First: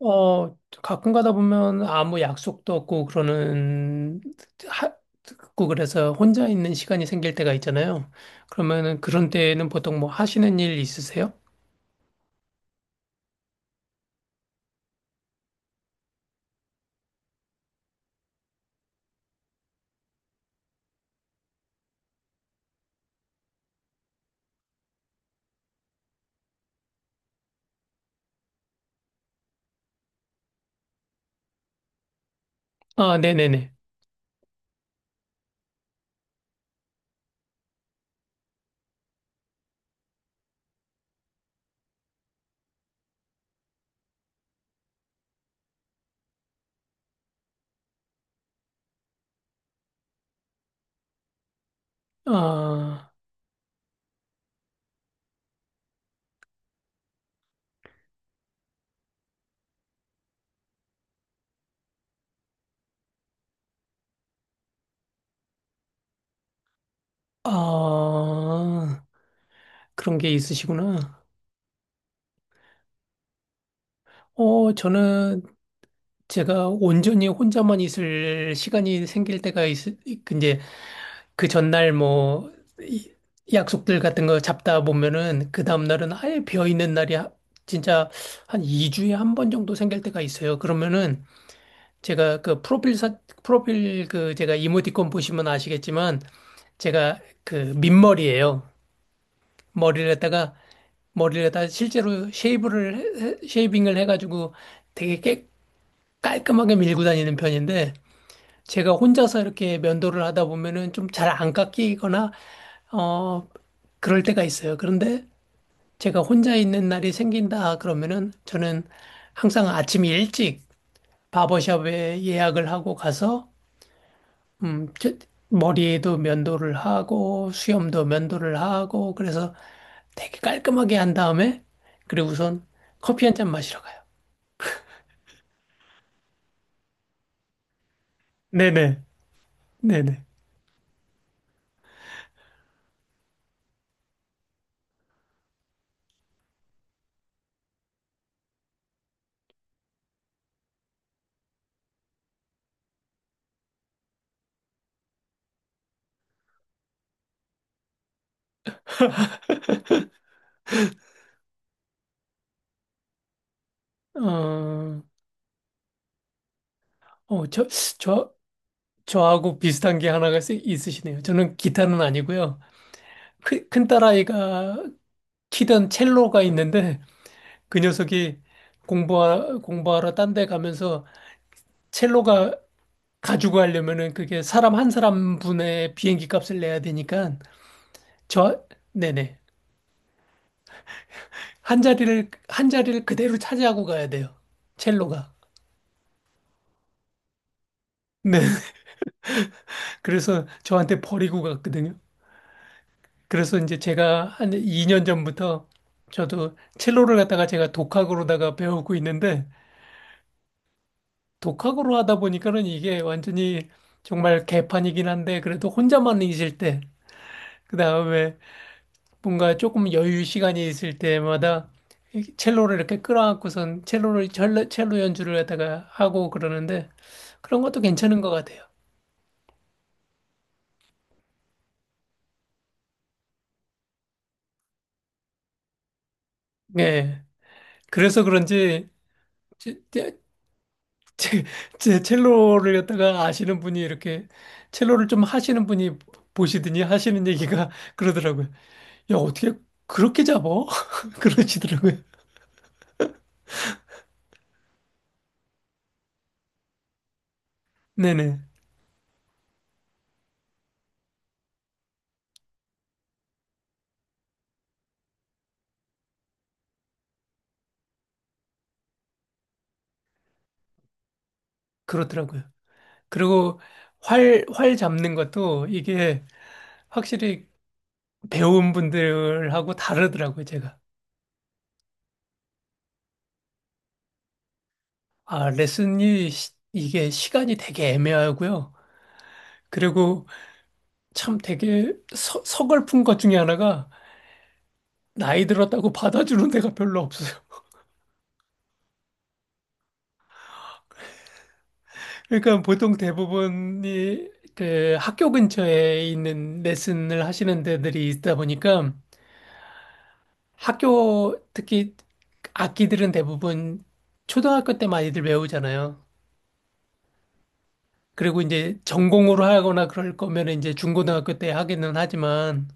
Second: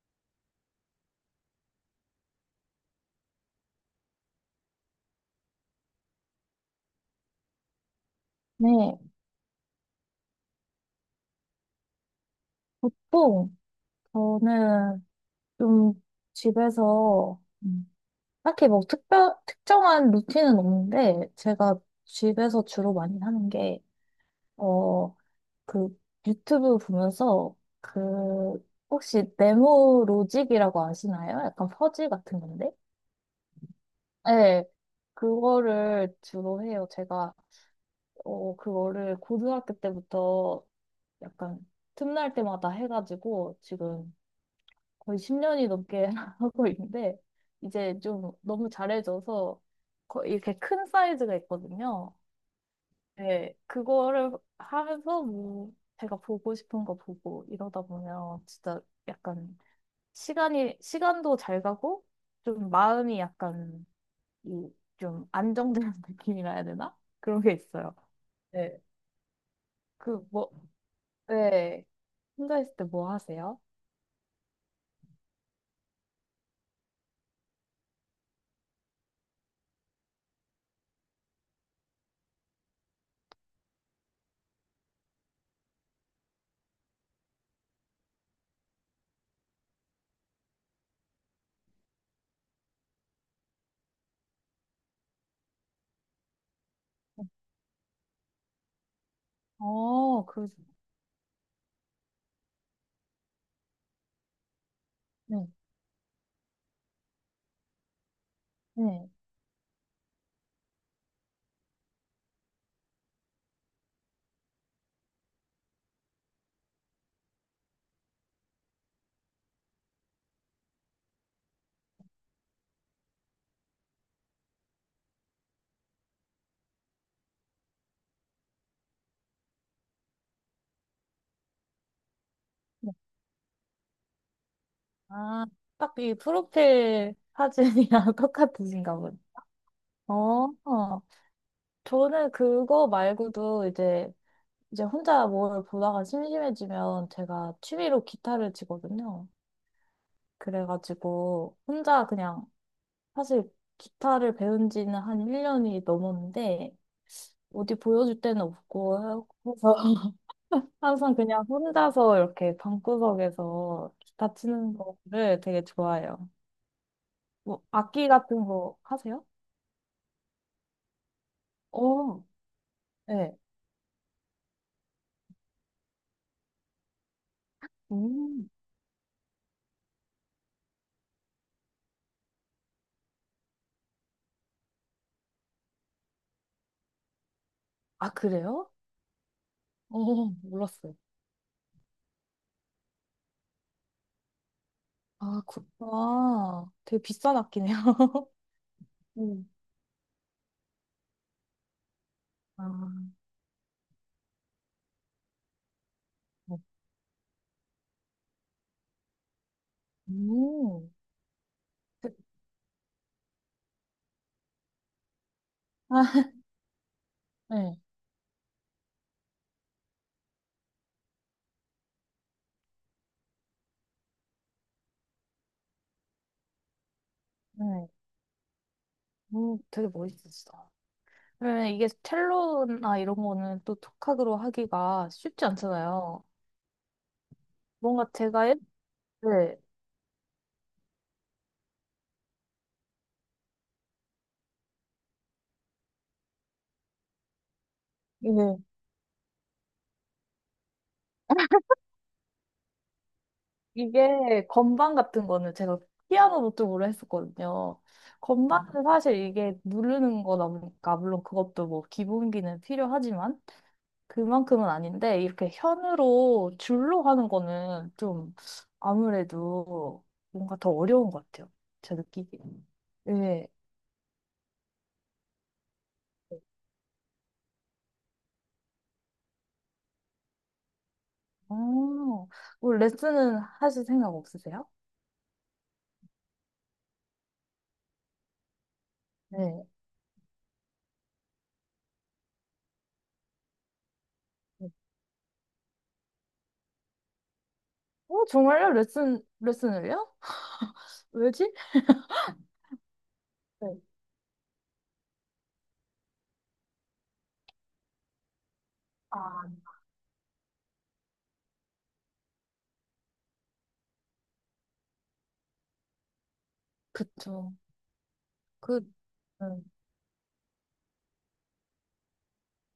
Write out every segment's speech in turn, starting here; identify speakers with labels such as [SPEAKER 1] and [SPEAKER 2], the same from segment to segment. [SPEAKER 1] 어, 가끔 가다 보면 아무 약속도 없고 그러는, 하, 고 그래서 혼자 있는 시간이 생길 때가 있잖아요.
[SPEAKER 2] 네,
[SPEAKER 1] 그러면은 그런 때에는 보통 뭐 하시는 일 있으세요?
[SPEAKER 2] 보통 저는 좀 집에서 딱히 뭐 특정한 루틴은 없는데 제가 집에서 주로 많이 하는 게, 어, 그 유튜브 보면서 그 혹시 네모 로직이라고 아시나요? 약간 퍼즐 같은 건데?
[SPEAKER 1] 아, 네네네.
[SPEAKER 2] 네, 그거를 주로 해요. 제가 어, 그거를 고등학교 때부터 약간 틈날 때마다 해가지고 지금 거의 10년이 넘게 하고 있는데 이제 좀 너무 잘해져서 이렇게 큰 사이즈가 있거든요.
[SPEAKER 1] 아,
[SPEAKER 2] 네, 그거를 하면서 뭐 제가 보고 싶은 거 보고 이러다 보면 진짜 약간 시간이 시간도 잘 가고 좀 마음이 약간 이 좀 안정되는 느낌이라 해야 되나? 그런 게 있어요. 네,
[SPEAKER 1] 아, 그런
[SPEAKER 2] 그
[SPEAKER 1] 게
[SPEAKER 2] 뭐,
[SPEAKER 1] 있으시구나.
[SPEAKER 2] 네, 혼자 있을 때 뭐 하세요?
[SPEAKER 1] 저는 제가 온전히 혼자만 있을 시간이 생길 때가 이제 그 전날 뭐 이- 약속들 같은 거 잡다 보면은 그 다음날은 아예 비어 있는 날이 진짜 한 2주에 한번 정도 생길 때가 있어요. 그러면은 제가 그 프로필 그 제가 이모티콘 보시면 아시겠지만 제가 그 민머리예요. 머리를
[SPEAKER 2] 어, 그,
[SPEAKER 1] 갖다가 머리를 갖다가 실제로 쉐이브를 쉐이빙을 해가지고 되게
[SPEAKER 2] 네,
[SPEAKER 1] 깔끔하게 밀고 다니는 편인데 제가
[SPEAKER 2] 네.
[SPEAKER 1] 혼자서 이렇게 면도를 하다 보면은 좀 잘 안 깎이거나, 어, 그럴 때가 있어요. 그런데 제가 혼자 있는 날이 생긴다 그러면은 저는 항상 아침 일찍 바버샵에 예약을 하고 가서, 음, 저- 머리에도 면도를 하고, 수염도 면도를 하고, 그래서 되게 깔끔하게 한 다음에, 그리고 우선 커피 한잔 마시러 가요.
[SPEAKER 2] 아, 딱 이 프로필 사진이랑 똑같으신가
[SPEAKER 1] 네네,
[SPEAKER 2] 보네. 어,
[SPEAKER 1] 네네.
[SPEAKER 2] 어. 저는 그거 말고도 이제 혼자 뭘 보다가 심심해지면 제가 취미로 기타를 치거든요. 그래가지고 혼자 그냥 사실 기타를 배운 지는 한 1년이 넘었는데 어디 보여줄 데는 없고 해서 항상 그냥 혼자서 이렇게 방구석에서 기타 치는
[SPEAKER 1] 어,
[SPEAKER 2] 거를 되게 좋아해요.
[SPEAKER 1] 어,
[SPEAKER 2] 뭐
[SPEAKER 1] 저,
[SPEAKER 2] 악기
[SPEAKER 1] 저,
[SPEAKER 2] 같은 거 하세요?
[SPEAKER 1] 저하고 비슷한 게 하나가 있으시네요. 저는 기타는
[SPEAKER 2] 어,
[SPEAKER 1] 아니고요.
[SPEAKER 2] 네.
[SPEAKER 1] 큰딸아이가 키던 첼로가 있는데 그 녀석이
[SPEAKER 2] 음.
[SPEAKER 1] 공부하러 딴 데 가면서 첼로가 가지고 가려면은 그게 사람 한 사람 분의 비행기 값을 내야 되니까
[SPEAKER 2] 아,
[SPEAKER 1] 저,
[SPEAKER 2] 그래요?
[SPEAKER 1] 네네.
[SPEAKER 2] 어, 몰랐어요.
[SPEAKER 1] 한 자리를 그대로 차지하고 가야 돼요. 첼로가.
[SPEAKER 2] 아, 되게 비싼 악기네요.
[SPEAKER 1] 네.
[SPEAKER 2] 음.
[SPEAKER 1] 그래서 저한테 버리고 갔거든요.
[SPEAKER 2] 아,
[SPEAKER 1] 그래서 이제 제가 한 2년 전부터 저도
[SPEAKER 2] 네.
[SPEAKER 1] 첼로를 갖다가 제가 독학으로다가 배우고 있는데
[SPEAKER 2] 음.
[SPEAKER 1] 독학으로
[SPEAKER 2] 그-
[SPEAKER 1] 하다 보니까는 이게 완전히 정말 개판이긴 한데 그래도 혼자만
[SPEAKER 2] 아,
[SPEAKER 1] 있을 때
[SPEAKER 2] 네,
[SPEAKER 1] 그다음에 뭔가 조금 여유 시간이 있을 때마다 이 첼로를 이렇게 끌어안고선 첼로 연주를 갖다가 하고 그러는데 그런 것도
[SPEAKER 2] 네.
[SPEAKER 1] 괜찮은 것 같아요.
[SPEAKER 2] 되게 멋있었어. 그러면 이게 첼로나 이런 거는 또 톡학으로 하기가 쉽지 않잖아요.
[SPEAKER 1] 예.
[SPEAKER 2] 뭔가
[SPEAKER 1] 그래서
[SPEAKER 2] 제가,
[SPEAKER 1] 그런지
[SPEAKER 2] 네.
[SPEAKER 1] 제, 제 첼로를 갖다가 아시는 분이 이렇게 첼로를 좀 하시는 분이 보시더니 하시는 얘기가 그러더라고요.
[SPEAKER 2] 네.
[SPEAKER 1] 야, 어떻게 그렇게 잡어? 그러시더라고요.
[SPEAKER 2] 이게 건반 같은 거는 제가 피아노 노트북으로 했었거든요.
[SPEAKER 1] 네네.
[SPEAKER 2] 건반은 사실 이게 누르는 거다 보니까 물론 그것도 뭐 기본기는 필요하지만 그만큼은 아닌데 이렇게 현으로 줄로 하는 거는 좀 아무래도 뭔가 더 어려운 것 같아요. 제 느끼기에.
[SPEAKER 1] 그렇더라고요.
[SPEAKER 2] 네.
[SPEAKER 1] 그리고 활 잡는 것도 이게 확실히 배운 분들하고 다르더라고요, 제가.
[SPEAKER 2] 어, 뭐 레슨은 하실 생각 없으세요?
[SPEAKER 1] 아, 레슨이 이게 시간이 되게 애매하고요.
[SPEAKER 2] 네.
[SPEAKER 1] 그리고 참 되게 서글픈 것 중에 하나가 나이 들었다고 받아주는 데가 별로 없어요.
[SPEAKER 2] 어, 정말요? 레슨을요? 왜지?
[SPEAKER 1] 그러니까 보통
[SPEAKER 2] 네.
[SPEAKER 1] 대부분이 그 학교 근처에 있는 레슨을 하시는 데들이 있다 보니까
[SPEAKER 2] 아,
[SPEAKER 1] 학교 특히 악기들은 대부분 초등학교 때 많이들 배우잖아요.
[SPEAKER 2] 그쵸.
[SPEAKER 1] 그리고 이제
[SPEAKER 2] 그,
[SPEAKER 1] 전공으로
[SPEAKER 2] 네.
[SPEAKER 1] 하거나 그럴 거면 이제 중고등학교 때 하기는 하지만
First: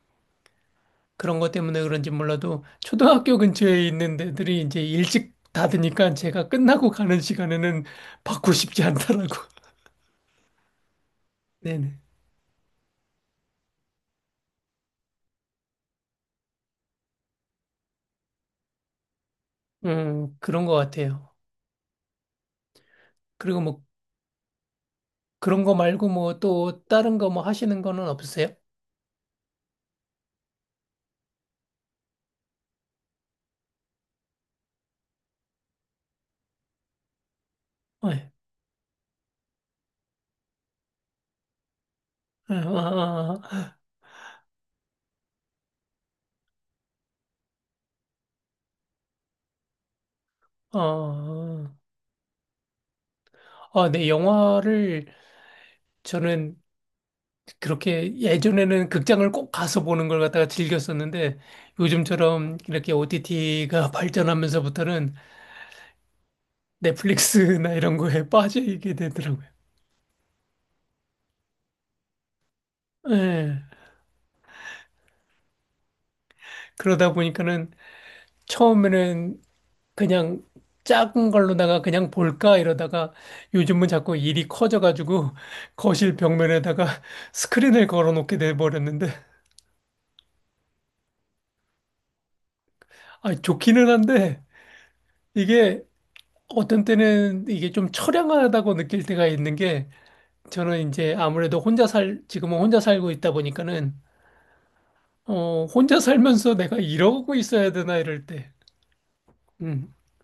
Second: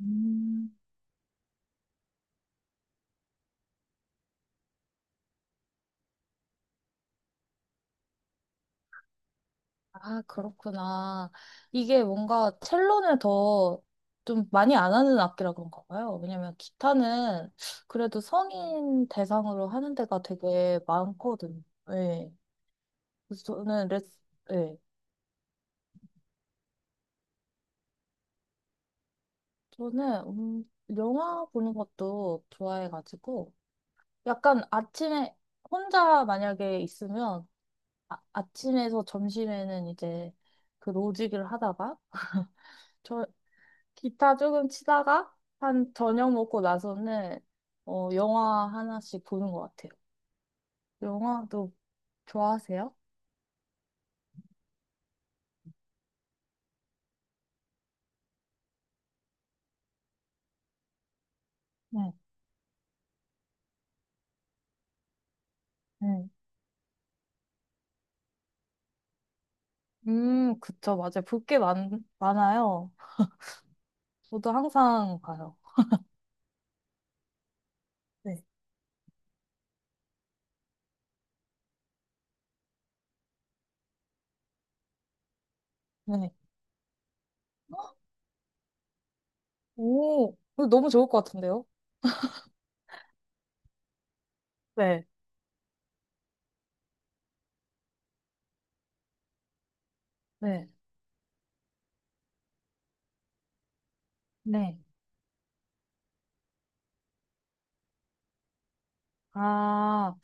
[SPEAKER 2] 음.
[SPEAKER 1] 그런 것 때문에 그런지 몰라도 초등학교 근처에 있는 데들이 이제 일찍 닫으니까 제가 끝나고 가는 시간에는 받고 싶지 않더라고.
[SPEAKER 2] 아, 그렇구나.
[SPEAKER 1] 네네.
[SPEAKER 2] 이게 뭔가 첼로는 더 좀 많이 안 하는 악기라 그런가 봐요. 왜냐면 기타는 그래도 성인 대상으로 하는 데가
[SPEAKER 1] 그런 것
[SPEAKER 2] 되게
[SPEAKER 1] 같아요.
[SPEAKER 2] 많거든요. 예. 그래서
[SPEAKER 1] 그리고 뭐
[SPEAKER 2] 저는 예.
[SPEAKER 1] 그런 거 말고 뭐 또 다른 거 뭐 하시는 거는 없으세요?
[SPEAKER 2] 저는, 영화 보는 것도 좋아해가지고 약간 아침에 혼자 만약에 있으면
[SPEAKER 1] 네.
[SPEAKER 2] 아침에서 점심에는 이제 그 로직을 하다가
[SPEAKER 1] 네.
[SPEAKER 2] 저
[SPEAKER 1] 아, 아,
[SPEAKER 2] 기타 조금 치다가 한 저녁 먹고 나서는 어, 영화 하나씩 보는 것 같아요.
[SPEAKER 1] 아, 어,
[SPEAKER 2] 영화도
[SPEAKER 1] 어.
[SPEAKER 2] 좋아하세요?
[SPEAKER 1] 아, 네, 영화를 저는 그렇게 예전에는 극장을 꼭 가서 보는 걸 갖다가 즐겼었는데
[SPEAKER 2] 네,
[SPEAKER 1] 요즘처럼 이렇게 OTT가 발전하면서부터는
[SPEAKER 2] 네,
[SPEAKER 1] 넷플릭스나 이런 거에 빠지게 되더라고요.
[SPEAKER 2] 그쵸, 맞아요. 볼 게 많아요.
[SPEAKER 1] 예.
[SPEAKER 2] 저도 항상 봐요.
[SPEAKER 1] 그러다 보니까는
[SPEAKER 2] 네.
[SPEAKER 1] 처음에는 그냥 작은 걸로다가 그냥 볼까 이러다가 요즘은 자꾸 일이 커져가지고 거실
[SPEAKER 2] 네,
[SPEAKER 1] 벽면에다가 스크린을 걸어놓게 돼버렸는데
[SPEAKER 2] 오, 이거 너무 좋을 것 같은데요?
[SPEAKER 1] 아 좋기는 한데
[SPEAKER 2] 네,
[SPEAKER 1] 이게 어떤 때는 이게 좀 처량하다고 느낄 때가 있는 게
[SPEAKER 2] 네.
[SPEAKER 1] 저는 이제 아무래도 혼자 살 지금은 혼자 살고 있다 보니까는
[SPEAKER 2] 네.
[SPEAKER 1] 어 혼자 살면서 내가 이러고 있어야 되나 이럴 때 음
[SPEAKER 2] 아,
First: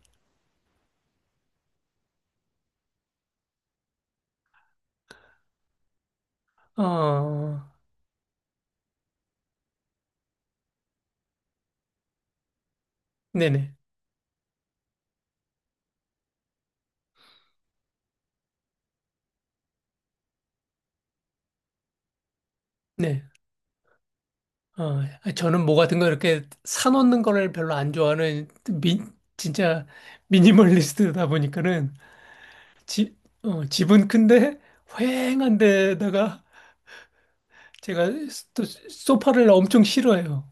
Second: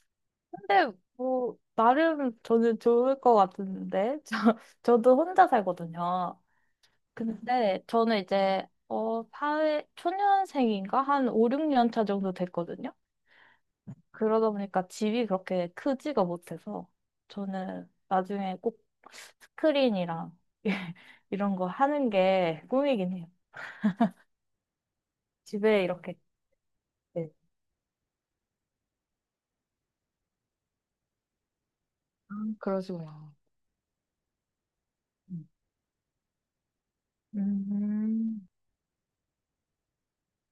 [SPEAKER 2] 근데 뭐, 나름 저는 좋을 것 같은데. 저도 혼자 살거든요.
[SPEAKER 1] 어
[SPEAKER 2] 근데 저는 이제 어, 사회 초년생인가 한 5, 6년 차 정도 됐거든요.
[SPEAKER 1] 네네
[SPEAKER 2] 그러다 보니까 집이 그렇게 크지가 못해서 저는 나중에 꼭 스크린이랑 이런 거 하는 게 꿈이긴
[SPEAKER 1] 네.
[SPEAKER 2] 해요.
[SPEAKER 1] 저는 뭐
[SPEAKER 2] 집에
[SPEAKER 1] 같은 거
[SPEAKER 2] 이렇게.
[SPEAKER 1] 이렇게 사놓는
[SPEAKER 2] 네.
[SPEAKER 1] 거를 별로 안 좋아하는 진짜 미니멀리스트다 보니까는
[SPEAKER 2] 아,
[SPEAKER 1] 집,
[SPEAKER 2] 그러시구나.
[SPEAKER 1] 집은 큰데
[SPEAKER 2] 음,
[SPEAKER 1] 휑한 데다가 제가
[SPEAKER 2] 음.
[SPEAKER 1] 또 소파를 엄청 싫어해요.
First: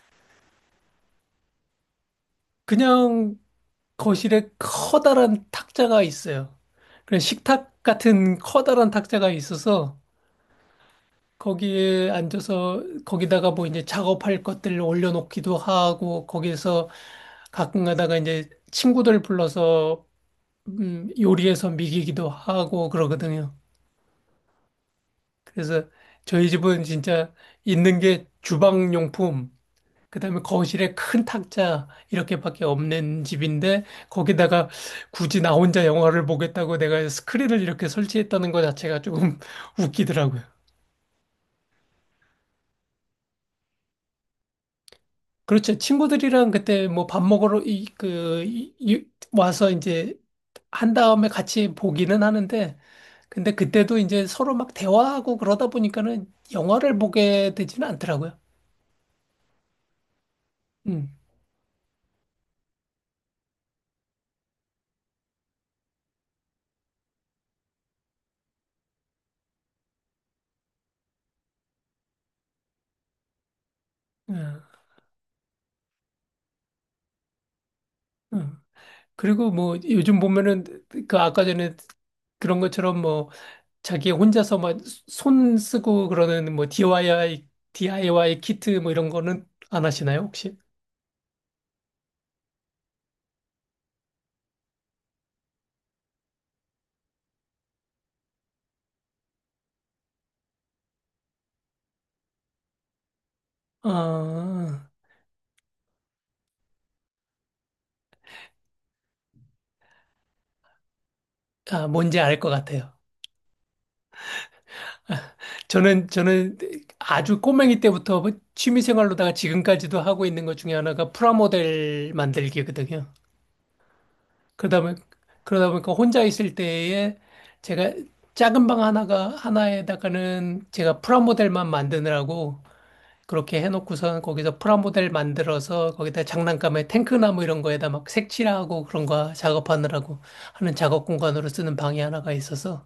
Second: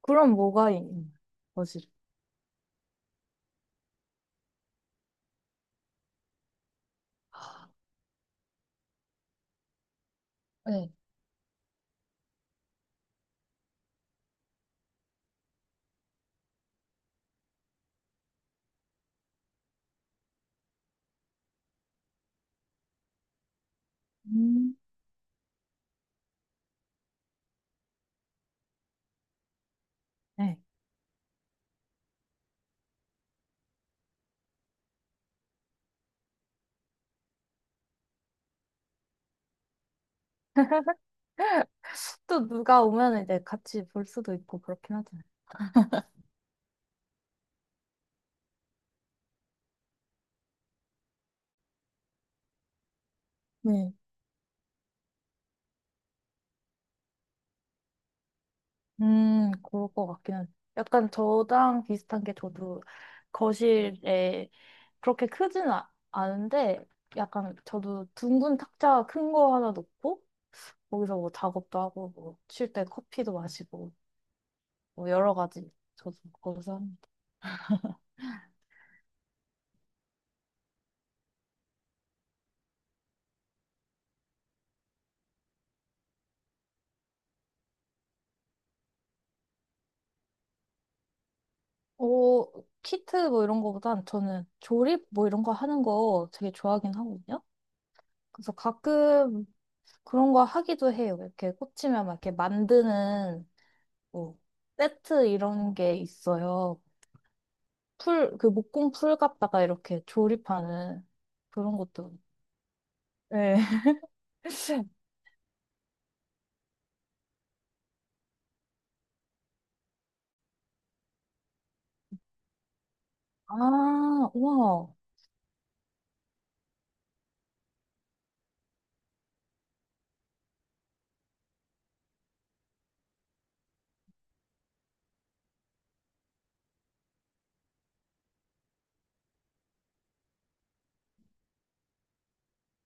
[SPEAKER 2] 그럼 뭐가 있는 거지?
[SPEAKER 1] 그냥 거실에 커다란 탁자가 있어요. 그런
[SPEAKER 2] 아,
[SPEAKER 1] 식탁 같은 커다란 탁자가 있어서
[SPEAKER 2] 네.
[SPEAKER 1] 거기에 앉아서 거기다가 뭐 이제 작업할 것들을 올려놓기도 하고 거기에서 가끔 가다가 이제 친구들 불러서 요리해서 미기기도 하고 그러거든요.
[SPEAKER 2] 음.
[SPEAKER 1] 그래서 저희 집은 진짜 있는 게 주방용품, 그다음에
[SPEAKER 2] 네.
[SPEAKER 1] 거실에 큰 탁자 이렇게밖에 없는 집인데 거기다가 굳이 나 혼자 영화를 보겠다고 내가 스크린을 이렇게 설치했다는 것 자체가 조금 웃기더라고요.
[SPEAKER 2] 또 누가 오면 이제 같이 볼 수도 있고 그렇긴
[SPEAKER 1] 그렇죠. 친구들이랑 그때 뭐 밥 먹으러 이, 그, 이, 이- 와서 이제 한 다음에 같이 보기는 하는데, 근데
[SPEAKER 2] 하잖아요.
[SPEAKER 1] 그때도 이제 서로 막 대화하고 그러다 보니까는 영화를 보게 되지는 않더라고요.
[SPEAKER 2] 그럴 것 같긴 한. 약간
[SPEAKER 1] 음,
[SPEAKER 2] 저랑 비슷한 게 저도 거실에 그렇게 크진 않은데 약간 저도 둥근 탁자 큰 거 하나 놓고 거기서 뭐 작업도 하고 뭐 쉴 때 커피도 마시고
[SPEAKER 1] 음,
[SPEAKER 2] 뭐 여러 가지 저도 거기서 합니다.
[SPEAKER 1] 음. 그리고 뭐 요즘 보면은 그 아까 전에 그런 것처럼 뭐 자기 혼자서 막 손 쓰고 그러는 뭐 DIY 키트 뭐 이런 거는 안 하시나요, 혹시?
[SPEAKER 2] 어, 키트 뭐 이런 거보단 저는 조립 뭐 이런 거 하는 거 되게 좋아하긴 하거든요. 그래서 가끔 그런 거 하기도 해요. 이렇게 꽂히면 막 이렇게 만드는 뭐
[SPEAKER 1] 아,
[SPEAKER 2] 세트 이런 게 있어요. 그 목공 풀 갖다가 이렇게 조립하는 그런
[SPEAKER 1] 아,
[SPEAKER 2] 것도.
[SPEAKER 1] 뭔지 알 것 같아요.
[SPEAKER 2] 네.
[SPEAKER 1] 저는 아주 꼬맹이 때부터 취미 생활로다가 지금까지도 하고 있는 것 중에 하나가 프라모델 만들기거든요.
[SPEAKER 2] 아,
[SPEAKER 1] 그러다
[SPEAKER 2] 우와.
[SPEAKER 1] 보니, 그러다 보니까 혼자 있을 때에 제가 작은 방 하나에다가는 제가 프라모델만 만드느라고 그렇게 해놓고선 거기서 프라모델 만들어서 거기다 장난감에 탱크나무 이런 거에다 막 색칠하고 그런 거 작업하느라고 하는 작업 공간으로 쓰는 방이 하나가 있어서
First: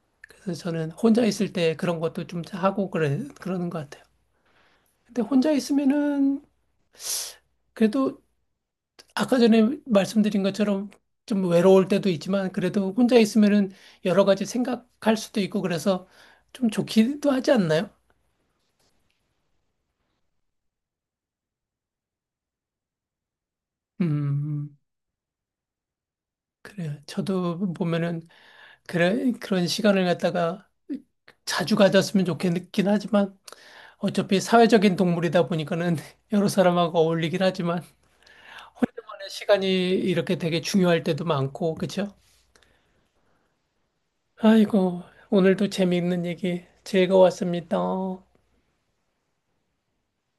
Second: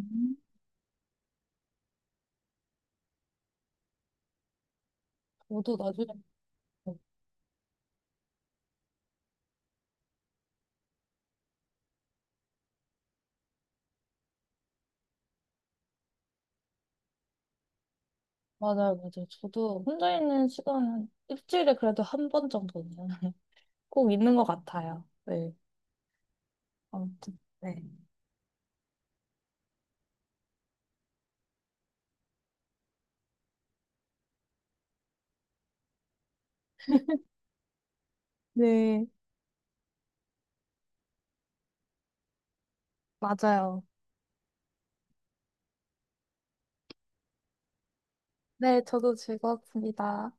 [SPEAKER 2] 음,
[SPEAKER 1] 그래서 저는 혼자 있을 때 그런 것도 좀 하고 그러는 것 같아요. 근데 혼자
[SPEAKER 2] 저도 나중에,
[SPEAKER 1] 있으면은 그래도 아까 전에 말씀드린 것처럼 좀 외로울 때도 있지만 그래도 혼자 있으면은 여러 가지 생각할 수도 있고 그래서 좀 좋기도 하지 않나요?
[SPEAKER 2] 맞아요, 맞아요. 저도 혼자 있는 시간은 일주일에 그래도 한 번 정도는 꼭 있는 것
[SPEAKER 1] 음,
[SPEAKER 2] 같아요. 네.
[SPEAKER 1] 그래요.
[SPEAKER 2] 아무튼,
[SPEAKER 1] 저도
[SPEAKER 2] 네.
[SPEAKER 1] 보면은 그래, 그런 시간을 갖다가 자주 가졌으면 좋겠긴 하지만 어차피 사회적인 동물이다 보니까는 여러 사람하고 어울리긴 하지만
[SPEAKER 2] 네,
[SPEAKER 1] 시간이 이렇게 되게 중요할 때도 많고, 그렇죠?
[SPEAKER 2] 맞아요.
[SPEAKER 1] 아이고, 오늘도 재미있는 얘기 즐거웠습니다.
[SPEAKER 2] 네, 저도 즐거웠습니다.